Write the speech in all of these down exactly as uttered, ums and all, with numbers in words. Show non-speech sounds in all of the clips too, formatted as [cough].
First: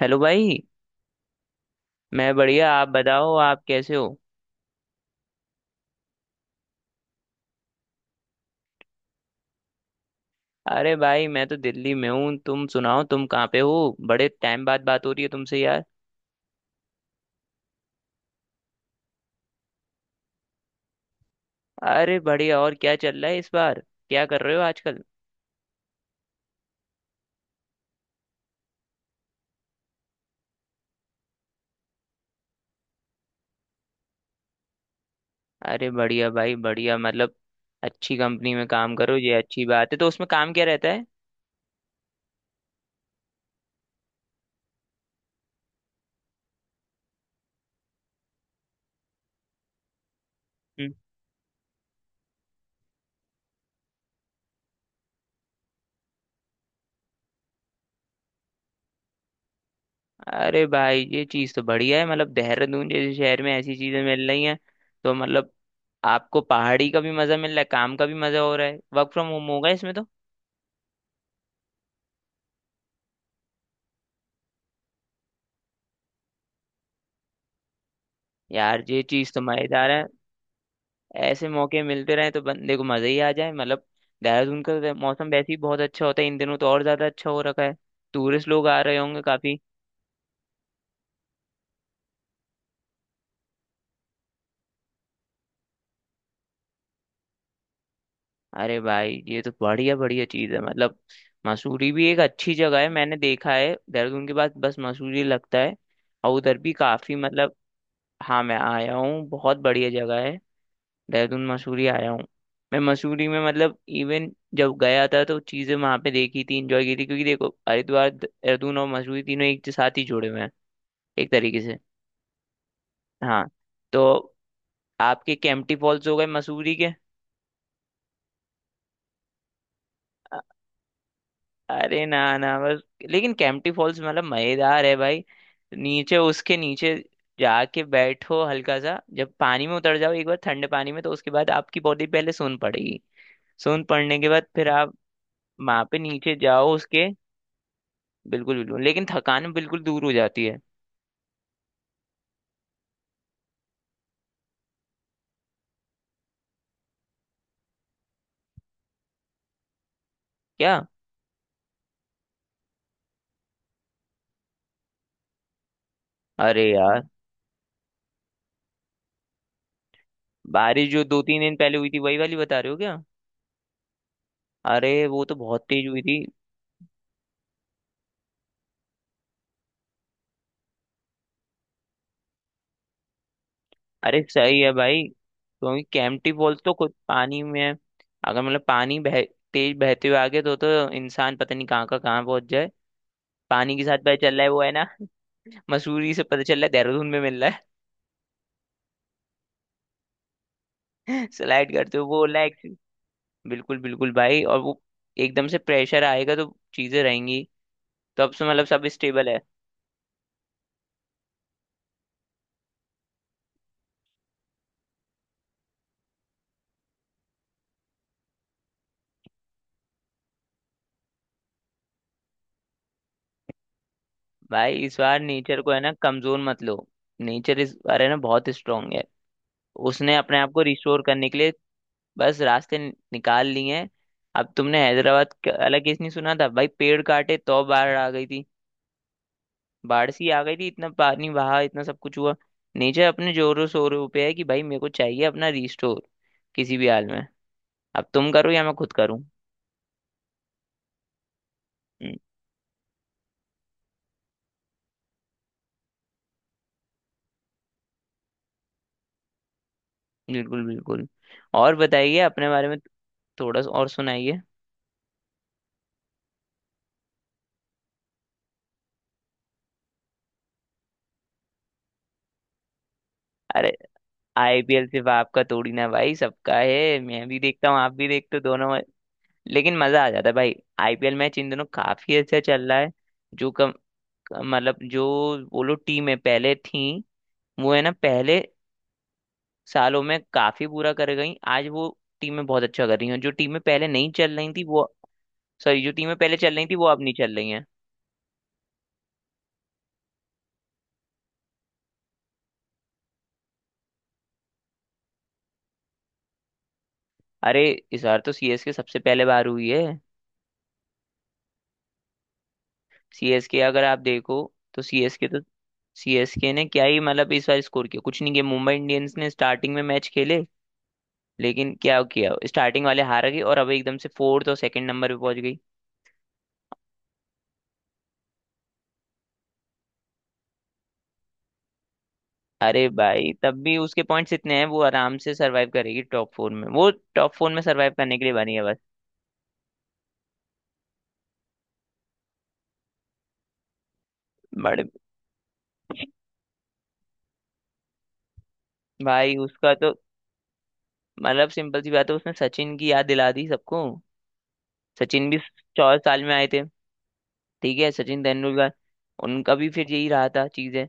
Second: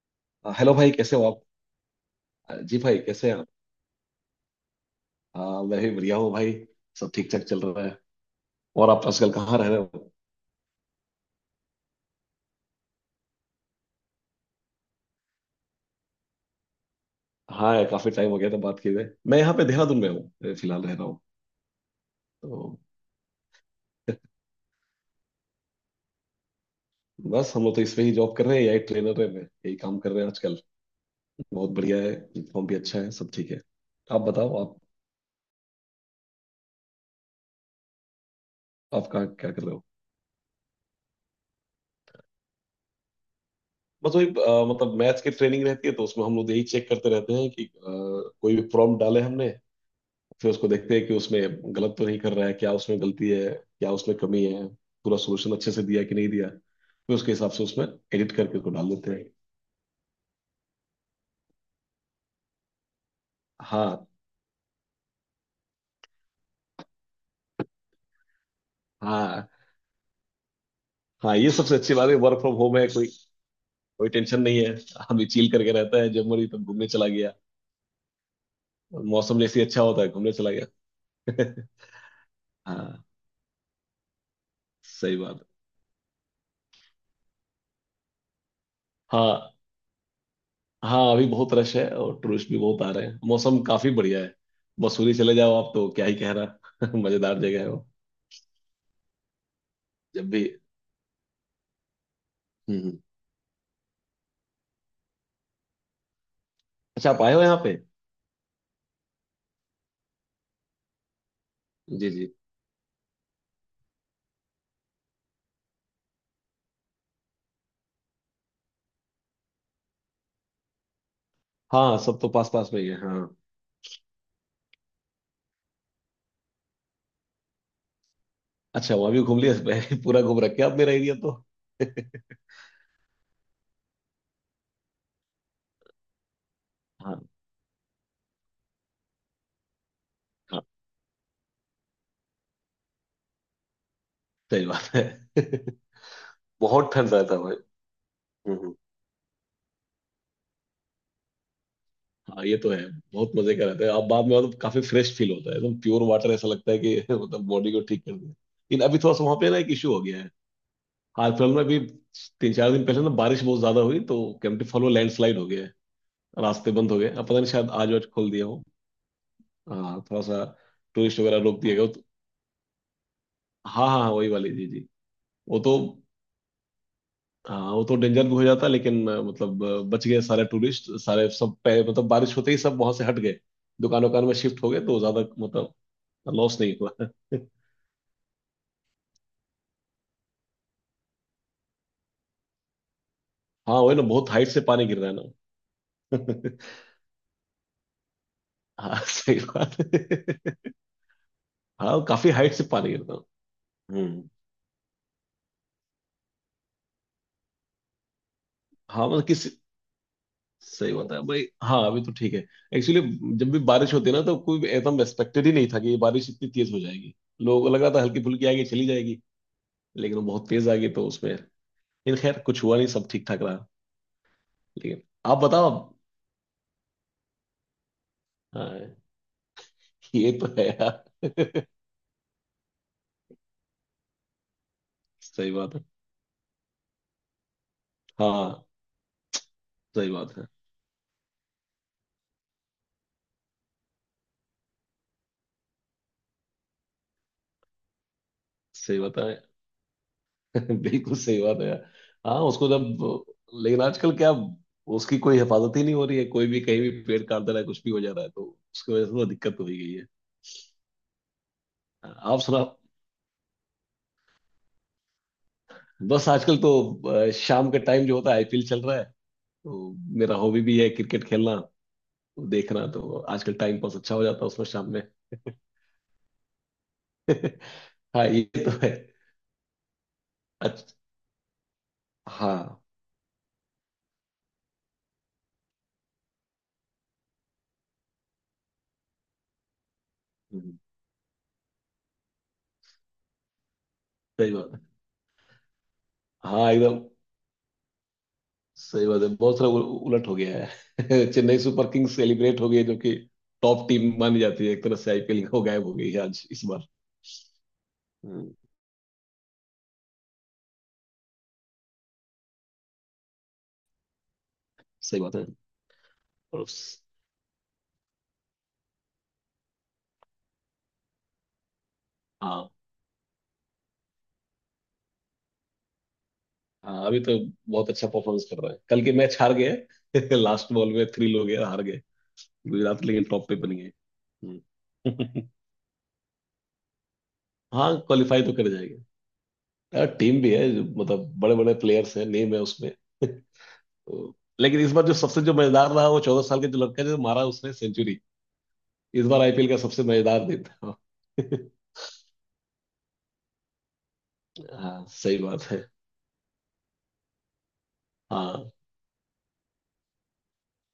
Hello अ, भाई। Hello भाई, कैसे हो आप? मैं अ, बढ़िया, जी आप भाई, कैसे बताओ हैं आप? आप कैसे हो? अ, मैं भी बढ़िया हूँ भाई। सब ठीक ठाक चल रहा है। और आप आजकल कहाँ रह रहे हो? अरे भाई मैं तो दिल्ली में हूँ, तुम सुनाओ तुम कहाँ पे हो? बड़े टाइम बाद बात हो रही है तुमसे यार। हाँ यार, काफी टाइम हो गया था बात किए हुए। मैं यहाँ पे देहरादून में हूँ, अ, फिलहाल रह रहा हूँ। अरे बढ़िया, और तो क्या चल रहा है इस बार? क्या कर रहे हो आजकल? बस हम लोग तो इसमें ही जॉब कर रहे हैं, यही ट्रेनर है, मैं यही काम कर रहे हैं आजकल। बहुत बढ़िया है, यूनिफॉर्म भी अच्छा है, सब ठीक है। आप बताओ आप। अरे बढ़िया भाई बढ़िया, मतलब अच्छी कंपनी में काम आप करो कहाँ ये क्या कर अच्छी रहे हो? बात है, तो उसमें काम क्या रहता है? बस वही, अ, मतलब मैथ्स की ट्रेनिंग रहती है, तो उसमें हम लोग यही चेक करते रहते हैं कि अ, कोई भी प्रॉब्लम डाले हमने, फिर उसको हम्म। देखते हैं कि उसमें गलत तो नहीं कर रहा है, क्या उसमें गलती है, क्या उसमें कमी है, पूरा सोल्यूशन अच्छे से दिया है कि नहीं दिया, फिर उसके हिसाब से उसमें एडिट करके उसको डाल देते हैं। अरे भाई ये चीज़ तो बढ़िया है, मतलब देहरादून जैसे शहर में ऐसी चीज़ें हाँ, मिल रही हैं। तो मतलब आपको पहाड़ी का भी मज़ा मिल रहा है, काम का भी मज़ा हो रहा है, वर्क फ्रॉम होम हाँ, होगा इसमें तो। हाँ, ये सबसे अच्छी बात है, वर्क फ्रॉम होम है, कोई कोई टेंशन नहीं है। आदमी चिल करके रहता है, जब मरी तब घूमने चला गया। यार ये चीज मौसम तो जैसे ही अच्छा मजेदार होता है। है घूमने चला ऐसे गया। [laughs] मौके मिलते रहे तो बंदे को हाँ मजे ही आ जाए मतलब। देहरादून का वै- सही मौसम बात वैसे ही है। बहुत अच्छा होता है, इन दिनों तो और ज्यादा अच्छा हो रखा है। टूरिस्ट लोग आ रहे होंगे हाँ, काफी। हाँ, अभी बहुत रश है और टूरिस्ट भी बहुत आ रहे हैं, मौसम काफी बढ़िया है। मसूरी चले जाओ आप तो क्या ही कह रहा, [laughs] मजेदार जगह है वो। अरे भाई ये तो बढ़िया बढ़िया जब भी। चीज है, मतलब मसूरी भी एक अच्छी जगह है, हम्म। मैंने देखा है देहरादून के बाद बस मसूरी लगता है। और उधर भी अच्छा, काफी आप आए हो मतलब। यहाँ पे? हाँ मैं आया हूँ, बहुत बढ़िया जगह है। देहरादून मसूरी आया जी हूँ। जी। मैं मसूरी में मतलब इवन जब गया था तो चीज़ें वहाँ पे देखी थी, इंजॉय की थी, क्योंकि देखो हरिद्वार देहरादून और मसूरी तीनों एक के साथ ही जुड़े हुए हैं एक तरीके से। हाँ, सब तो पास पास में ही है, हाँ। हाँ। तो आपके केम्प्टी फॉल्स हो गए मसूरी के? अच्छा, वहाँ भी घूम लिया। [laughs] मैं पूरा अ- घूम रखे आप मेरा एरिया तो। [laughs] अरे ना ना बस, लेकिन केम्प्टी फॉल्स मतलब मज़ेदार है भाई। नीचे उसके नीचे हाँ, जाके बैठो, हल्का सा जब पानी में उतर जाओ एक बार हाँ, ठंडे पानी में, तो उसके बाद आपकी बॉडी पहले सोन पड़ेगी। सोन पड़ने के बाद सही फिर बात आप है। [laughs] वहां पे नीचे जाओ बहुत उसके। ठंड रहता है भाई। बिल्कुल हम्म, हम्म। बिल्कुल, लेकिन थकान बिल्कुल दूर हो जाती है। हाँ ये तो है। बहुत मजे का रहता है, आप बाद में आओ तो काफी फ्रेश फील होता है, एकदम प्योर वाटर, ऐसा लगता है कि [laughs] मतलब बॉडी को ठीक कर दिया, लेकिन अभी थोड़ा सा वहाँ पे ना एक इशू हो गया है। क्या? हाल फिलहाल में अभी तीन चार दिन पहले ना बारिश बहुत ज्यादा हुई, तो कैंपटी फॉल में लैंडस्लाइड हो गया है। अरे रास्ते बंद हो यार, गए, अब पता नहीं, शायद आज आज खोल दिया हो। हाँ थोड़ा सा, बारिश जो दो टूरिस्ट तीन वगैरह दिन रोक दिया पहले गया। हुई थी वही वाली बता रहे हो क्या? हाँ, हाँ, हाँ, वही वाली, जी जी। अरे वो तो वो बहुत तो, तेज हुई थी। हाँ वो तो डेंजर भी हो जाता, लेकिन अ, मतलब अ, बच गए सारे टूरिस्ट, सारे, सब पे मतलब बारिश होते ही सब वहां से हट गए, दुकान अरे वकान में सही शिफ्ट है हो गए, तो भाई, ज्यादा मतलब क्योंकि कैंपटी लॉस फॉल्स तो नहीं हुआ। खुद [laughs] पानी में है। अगर मतलब पानी बह, तेज बहते हुए आगे तो तो इंसान पता नहीं कहाँ का कहाँ पहुंच जाए। पानी हाँ के वही साथ ना, पता बहुत चल रहा हाइट है से वो है ना। पानी गिर रहा है [laughs] मसूरी से पता चल रहा है ना। [laughs] देहरादून में मिल रहा हाँ सही बात [laughs] है। है। [laughs] स्लाइड करते हाँ हुए वो काफी हाइट लाइक। से पानी गिरता बिल्कुल है। बिल्कुल हम्म। भाई, और वो एकदम से प्रेशर आएगा तो चीजें रहेंगी। तो अब से मतलब सब हाँ मतलब स्टेबल है। किसी, सही बात है भाई, हाँ अभी तो ठीक है। एक्चुअली जब भी बारिश होती है ना, तो कोई एकदम एक्सपेक्टेड ही नहीं था कि ये बारिश इतनी तेज हो जाएगी। लोगों को लगा था हल्की फुल्की आएगी चली जाएगी, लेकिन वो बहुत तेज आ गई, तो उसमें, लेकिन खैर कुछ हुआ नहीं, सब ठीक ठाक रहा। भाई इस लेकिन बार आप नेचर को बताओ है ना अब। कमजोर मत लो। नेचर इस बार है ना बहुत स्ट्रांग हाँ है। उसने ये अपने तो आप को है रिस्टोर करने के लिए यार। बस रास्ते नि- निकाल लिए हैं। अब तुमने [laughs] हैदराबाद सही का बात अलग है। केस नहीं सुना था भाई? पेड़ काटे तो बाढ़ आ गई थी। हाँ बाढ़ सही सी बात आ है। गई थी, इतना पानी बहा, इतना सब कुछ हुआ। नेचर अपने जोरों शोरों पे है कि भाई मेरे को चाहिए अपना रिस्टोर, किसी भी हाल में। अब तुम करो या मैं खुद सही बात करूँ। है। [laughs] बिल्कुल सही बात है यार। हम्म। हाँ उसको जब, लेकिन आजकल क्या, उसकी कोई हिफाजत ही नहीं हो रही है, कोई भी कहीं भी पेड़ काट दे रहा है, कुछ भी हो जा रहा है, तो उसकी वजह से थोड़ा दिक्कत हो ही गई है। बिल्कुल बिल्कुल। और बताइए आप अपने सुना। बारे में। थोड़ा सा और सुनाइए। बस आजकल तो अ, शाम का टाइम जो होता है आईपीएल चल रहा है, तो मेरा हॉबी भी है क्रिकेट खेलना, तो देखना तो आजकल अरे टाइम पास अच्छा हो जाता है उसमें आई पी एल शाम में। सिर्फ आपका थोड़ी ना भाई, सबका है। मैं भी [laughs] देखता हूँ, आप भी हाँ देखते हो ये दोनों तो में। है। लेकिन मजा आ जाता है भाई। अच्छा। आई पी एल मैच इन दोनों काफी अच्छा चल रहा हाँ। है। जो कम, मतलब जो वो लोग टीमें पहले थी, वो है ना पहले सालों में काफी हम्म, बुरा कर गई, आज वो टीमें बहुत अच्छा कर रही हैं। जो टीमें पहले नहीं चल सही रही थी बात वो, है। सॉरी, जो टीमें पहले चल रही हाँ थी वो एकदम अब नहीं चल रही हैं। सही बात है, बहुत सारा उ- उलट हो गया है। [laughs] चेन्नई सुपर किंग्स सेलिब्रेट हो गई है, जो कि टॉप टीम मानी जाती है एक तरह से आईपीएल को, गायब हो गई है आज इस बार। अरे इस बार तो हम्म, सी एस के सबसे पहले बाहर हुई है। सी एस के अगर आप देखो तो, सही सी एस के बात है। तो, सी एस के और ने क्या उस- ही मतलब इस बार स्कोर किया, कुछ नहीं किया। मुंबई इंडियंस ने स्टार्टिंग में मैच खेले, लेकिन क्या किया, हाँ, स्टार्टिंग वाले हार गए और अब एकदम से फोर्थ और सेकंड नंबर पे पहुंच गई। हाँ, अभी तो बहुत अच्छा परफॉर्मेंस कर रहा है, कल के मैच हार गए। [laughs] लास्ट बॉल में थ्री हो गया, हार गए। अरे गुजरात लेकिन भाई टॉप पे तब बन भी गए। उसके पॉइंट्स इतने हैं, वो आराम से हम्म। सरवाइव करेगी टॉप फोर में वो। टॉप फोर में [laughs] हाँ सरवाइव करने के लिए क्वालिफाई तो बनी है कर बस। जाएगा। हाँ, टीम भी है जो मतलब बड़े बड़े प्लेयर्स हैं, नेम है उसमें। [laughs] तो, लेकिन इस बड़े बार जो सबसे जो मजेदार रहा वो चौदह साल के जो लड़का है, जो मारा उसने सेंचुरी। इस बार भाई आईपीएल का उसका तो सबसे मजेदार दिन था। मतलब, सिंपल सी [laughs] बात है, उसने सचिन की याद दिला दी सबको। हाँ सचिन सही भी बात है। चौदह साल में आए थे, ठीक है, सचिन हाँ, तेंदुलकर। उनका भी फिर यही रहा था चीजें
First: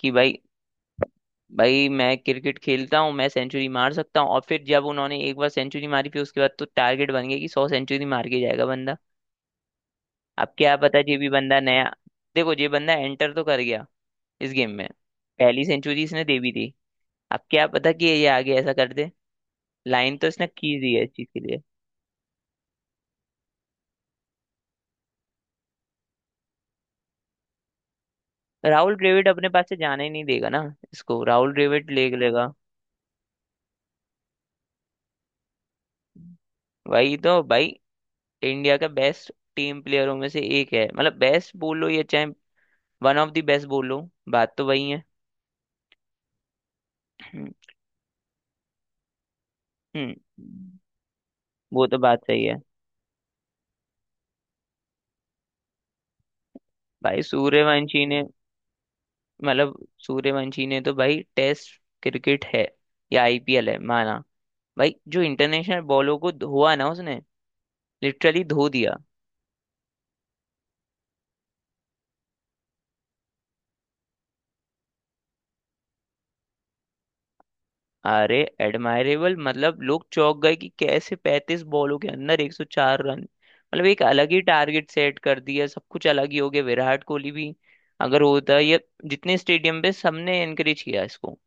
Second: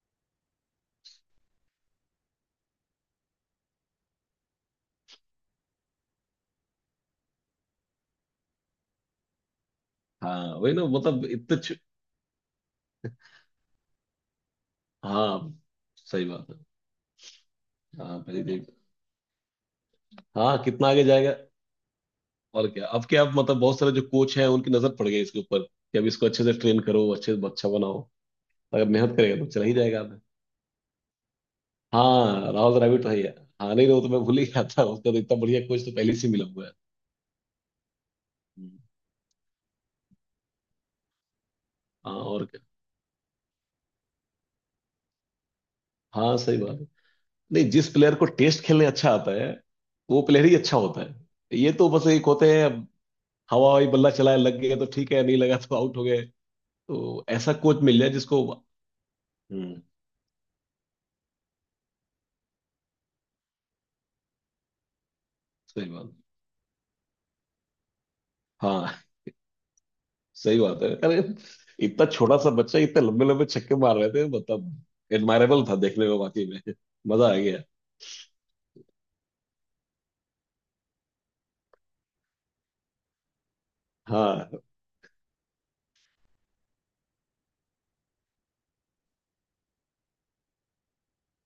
कि भाई, भाई मैं क्रिकेट खेलता हूँ मैं सेंचुरी मार सकता हूँ, और फिर जब उन्होंने एक बार सेंचुरी मारी फिर उसके बाद तो टारगेट बन गया कि सौ सेंचुरी मार के जाएगा बंदा। अब हाँ वही क्या ना, पता ये मतलब भी इतने बंदा छ- नया, देखो ये बंदा एंटर तो कर गया इस गेम में। हाँ पहली सेंचुरी इसने सही दे बात भी है। दी। अब क्या पता कि हाँ ये पहले आगे देख। ऐसा कर दे। लाइन तो इसने हाँ खींच कितना दी आगे है इस चीज जाएगा। के लिए। और क्या, अब क्या अब मतलब बहुत सारे जो कोच हैं उनकी नजर पड़ गई इसके ऊपर, कि अब इसको अच्छे से ट्रेन करो, अच्छे से अच्छा बनाओ। अगर राहुल मेहनत द्रविड़ करेगा अपने तो पास चला ही से जाएगा। जाने ही नहीं देगा ना। इसको राहुल द्रविड़ ले हाँ लेगा। राउज द्रविड़ तो है ही है। हाँ नहीं, वो तो मैं भूल ही गया था, उसका तो इतना बढ़िया कोच तो पहले से ही मिला हुआ है। वही तो भाई, इंडिया हम्म, का बेस्ट टीम प्लेयरों में से एक है, मतलब बेस्ट बोलो या हाँ चाहे और क्या। वन ऑफ द बेस्ट बोलो, बात तो वही है। हाँ सही बात है। हम्म, नहीं, जिस प्लेयर को टेस्ट खेलने अच्छा आता है हम्म, वो प्लेयर ही अच्छा होता है, ये वो तो तो बस बात एक सही होते है हैं अब। हवा हवाई बल्ला चलाए, लग गए तो ठीक है, नहीं लगा तो आउट हो गए। भाई। तो ऐसा कोच मिल सूर्यवंशी जाए ने जिसको। मतलब, हम्म। सूर्यवंशी ने तो भाई, टेस्ट क्रिकेट है या आई पी एल है माना, भाई जो इंटरनेशनल सही बात। बॉलों को धोआ ना उसने, लिटरली धो दिया। हाँ सही बात है, अरे इतना छोटा सा बच्चा इतने लंबे लंबे छक्के मार रहे थे, मतलब एडमायरेबल था देखने में, वाकई में। मजा आ गया। अरे एडमायरेबल मतलब लोग चौंक गए कि कैसे पैंतीस बॉलों के अंदर एक सौ चार रन, मतलब एक अलग ही हाँ टारगेट सेट कर दिया, सब कुछ अलग ही हो गया विराट कोहली भी। अगर होता ये, जितने स्टेडियम पे सबने एनकरेज किया इसको,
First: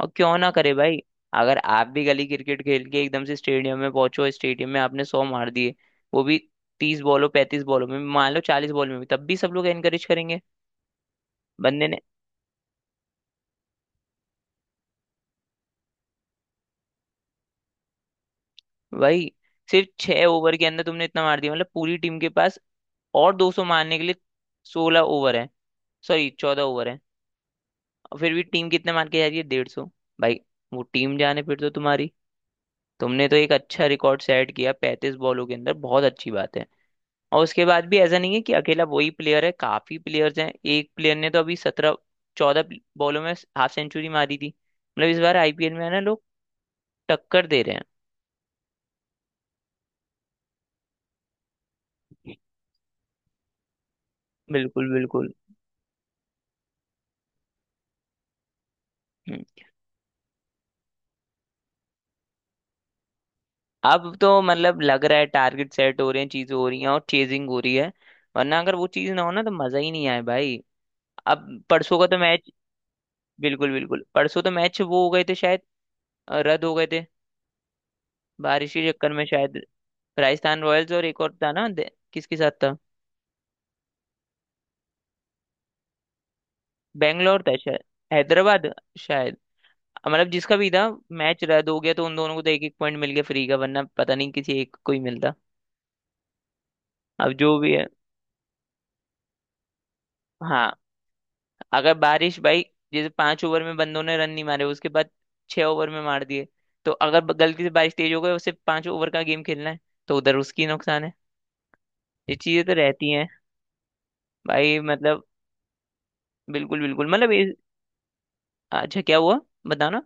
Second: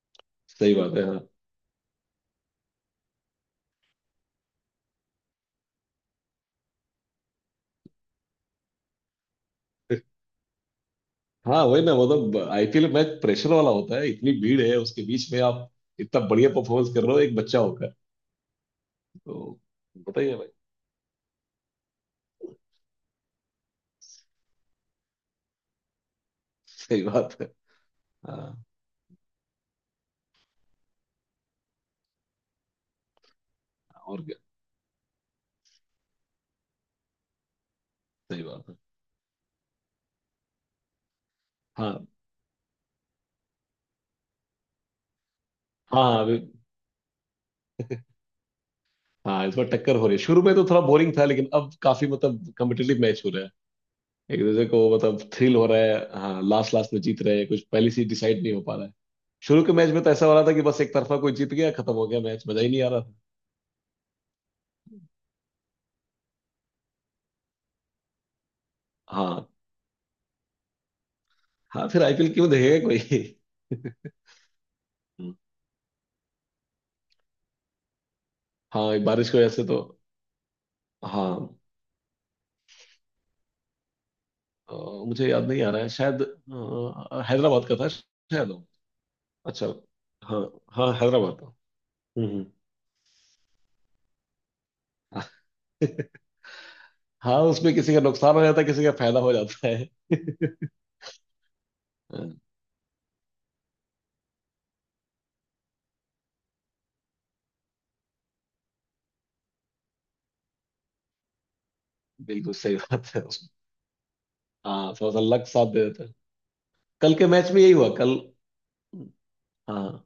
और क्यों ना करे सही बात भाई। है। हाँ, अगर आप भी गली क्रिकेट खेल के एकदम से स्टेडियम में पहुंचो, स्टेडियम में आपने सौ मार दिए, वो भी तीस बॉलों पैंतीस बॉलों में, मान लो चालीस बॉल में भी, तब भी सब लोग एनकरेज करेंगे। हाँ वही बंदे ना, ने, मतलब आईपीएल मैच प्रेशर वाला होता है, इतनी भीड़ है उसके बीच में आप इतना बढ़िया परफॉर्मेंस कर रहे हो एक बच्चा होकर। भाई तो सिर्फ छह बताइए भाई। ओवर के अंदर तुमने इतना मार दिया मतलब, पूरी टीम के पास और दो सौ मारने के लिए सोलह ओवर है, सॉरी चौदह ओवर है, सही बात है। और फिर भी हाँ टीम कितने मार के जा रही है डेढ़ सौ। भाई वो टीम जाने फिर तो तुम्हारी, तुमने तो एक अच्छा रिकॉर्ड और क्या। सेट किया पैंतीस बॉलों के अंदर, बहुत अच्छी बात है। और उसके बाद भी ऐसा नहीं है सही कि बात है। अकेला वही प्लेयर है, काफी प्लेयर्स हैं, एक प्लेयर ने तो अभी सत्रह, हाँ, चौदह बॉलों में हाफ सेंचुरी मारी थी। मतलब इस बार आई पी एल में है ना हाँ, हाँ लोग अभी। टक्कर दे रहे हाँ इस बार टक्कर हो रही है, शुरू में तो थोड़ा बोरिंग था लेकिन अब काफी हैं। मतलब कम्पिटेटिव मैच हो रहा है। एक दूसरे को बिल्कुल मतलब बिल्कुल। थ्रिल हो रहा है, हाँ लास्ट लास्ट में जीत रहे हैं, कुछ पहले से डिसाइड नहीं हो पा रहा है। शुरू हम्म। के मैच में तो ऐसा हो रहा था कि बस एक तरफा कोई जीत गया, खत्म हो गया मैच, मजा ही नहीं आ रहा था। अब तो मतलब लग रहा है टारगेट सेट हो रहे हैं, चीजें हो रही हैं, और चेजिंग हो रही है, वरना अगर वो चीज ना हो ना हाँ, तो मजा ही नहीं आए भाई। अब हाँ, परसों फिर का तो आईपीएल क्यों मैच, देखेगा बिल्कुल बिल्कुल परसों तो मैच वो हो गए थे कोई। शायद, अ, रद्द हो गए थे बारिश हाँ के ये चक्कर में बारिश की वजह शायद। से तो। राजस्थान रॉयल्स और एक और था हाँ ना, दे- किसके साथ था? अ, मुझे याद नहीं आ रहा है, शायद अ, बैंगलोर था हैदराबाद का शायद, था शायद वो। हैदराबाद शायद, अच्छा। मतलब हाँ, जिसका भी था, हाँ, हैदराबाद मैच का। रद्द हो गया तो उन हम्म, दोनों को हम्म। तो एक एक पॉइंट मिल गया फ्री का, वरना पता नहीं किसी एक को ही मिलता। [laughs] अब हाँ जो भी उसमें है। किसी का नुकसान हो जाता है, किसी का फायदा हो जाता है। हाँ, अगर हाँ, बारिश भाई, जैसे पांच ओवर में बंदों ने रन नहीं मारे उसके बाद छह ओवर में मार दिए, तो अगर ब- गलती से बारिश तेज हो गई, उसे पांच ओवर का गेम खेलना है, तो उधर उसकी नुकसान है। ये बिल्कुल चीजें तो सही बात रहती है हैं उसमें। भाई हाँ थोड़ा सा मतलब। लक साथ दे देता है। बिल्कुल बिल्कुल, कल के मतलब ये, मैच में यही हुआ कल। अच्छा क्या हुआ, बताना। हाँ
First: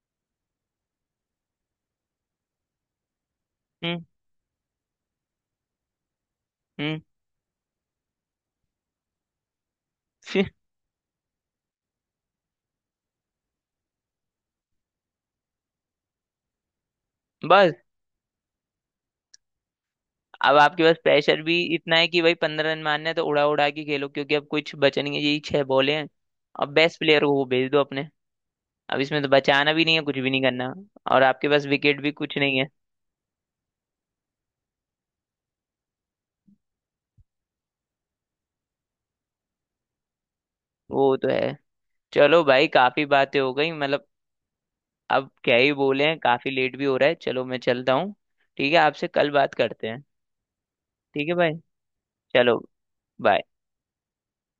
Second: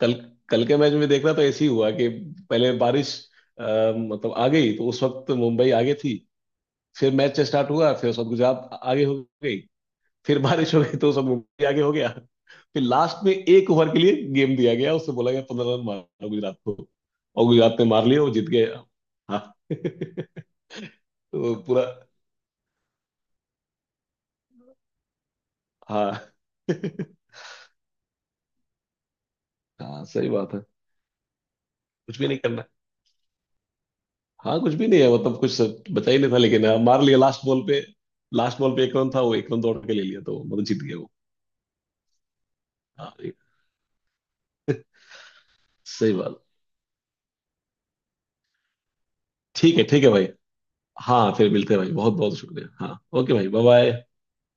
कल कल के मैच में देखना तो ऐसे ही हुआ कि पहले बारिश अ, हम्म मतलब आ गई, तो उस वक्त मुंबई आगे थी। हम्म। फिर मैच स्टार्ट हुआ, फिर उस वक्त गुजरात आगे हो गई। [laughs] फिर फिर- बारिश हो गई तो सब मुंबई आगे हो गया। फिर लास्ट में एक ओवर के लिए गेम दिया गया, उससे बोला गया पंद्रह रन मारो गुजरात को, और बस गुजरात ने मार लिया, वो जीत गया। हाँ [laughs] अब आपके पास प्रेशर तो भी पूरा। इतना है कि भाई पंद्रह रन मारने हैं, तो उड़ा उड़ा के खेलो क्योंकि अब कुछ बचा नहीं है, यही छह बॉले हैं। हाँ अब बेस्ट [laughs] प्लेयर को वो भेज दो अपने, अब इसमें तो बचाना भी नहीं है, हाँ कुछ सही भी नहीं बात है। करना, और आपके पास विकेट भी कुछ भी नहीं कुछ नहीं करना। है। हाँ कुछ भी नहीं है, मतलब कुछ बचा ही नहीं था, लेकिन हाँ, मार लिया लास्ट बॉल पे। लास्ट बॉल पे एक रन था, वो एक रन दौड़ के ले लिया, तो मतलब जीत गया वो। वो तो है। चलो भाई काफी हाँ ये-। बातें हो गई मतलब, अब क्या ही बोले सही हैं, बात। काफी लेट भी हो रहा है, चलो मैं चलता हूँ। ठीक है आपसे कल बात ठीक है, करते ठीक हैं। है भाई। ठीक हाँ है फिर भाई, मिलते हैं भाई, बहुत बहुत चलो, शुक्रिया, हाँ। Okay bye. भाई, बाय बाय।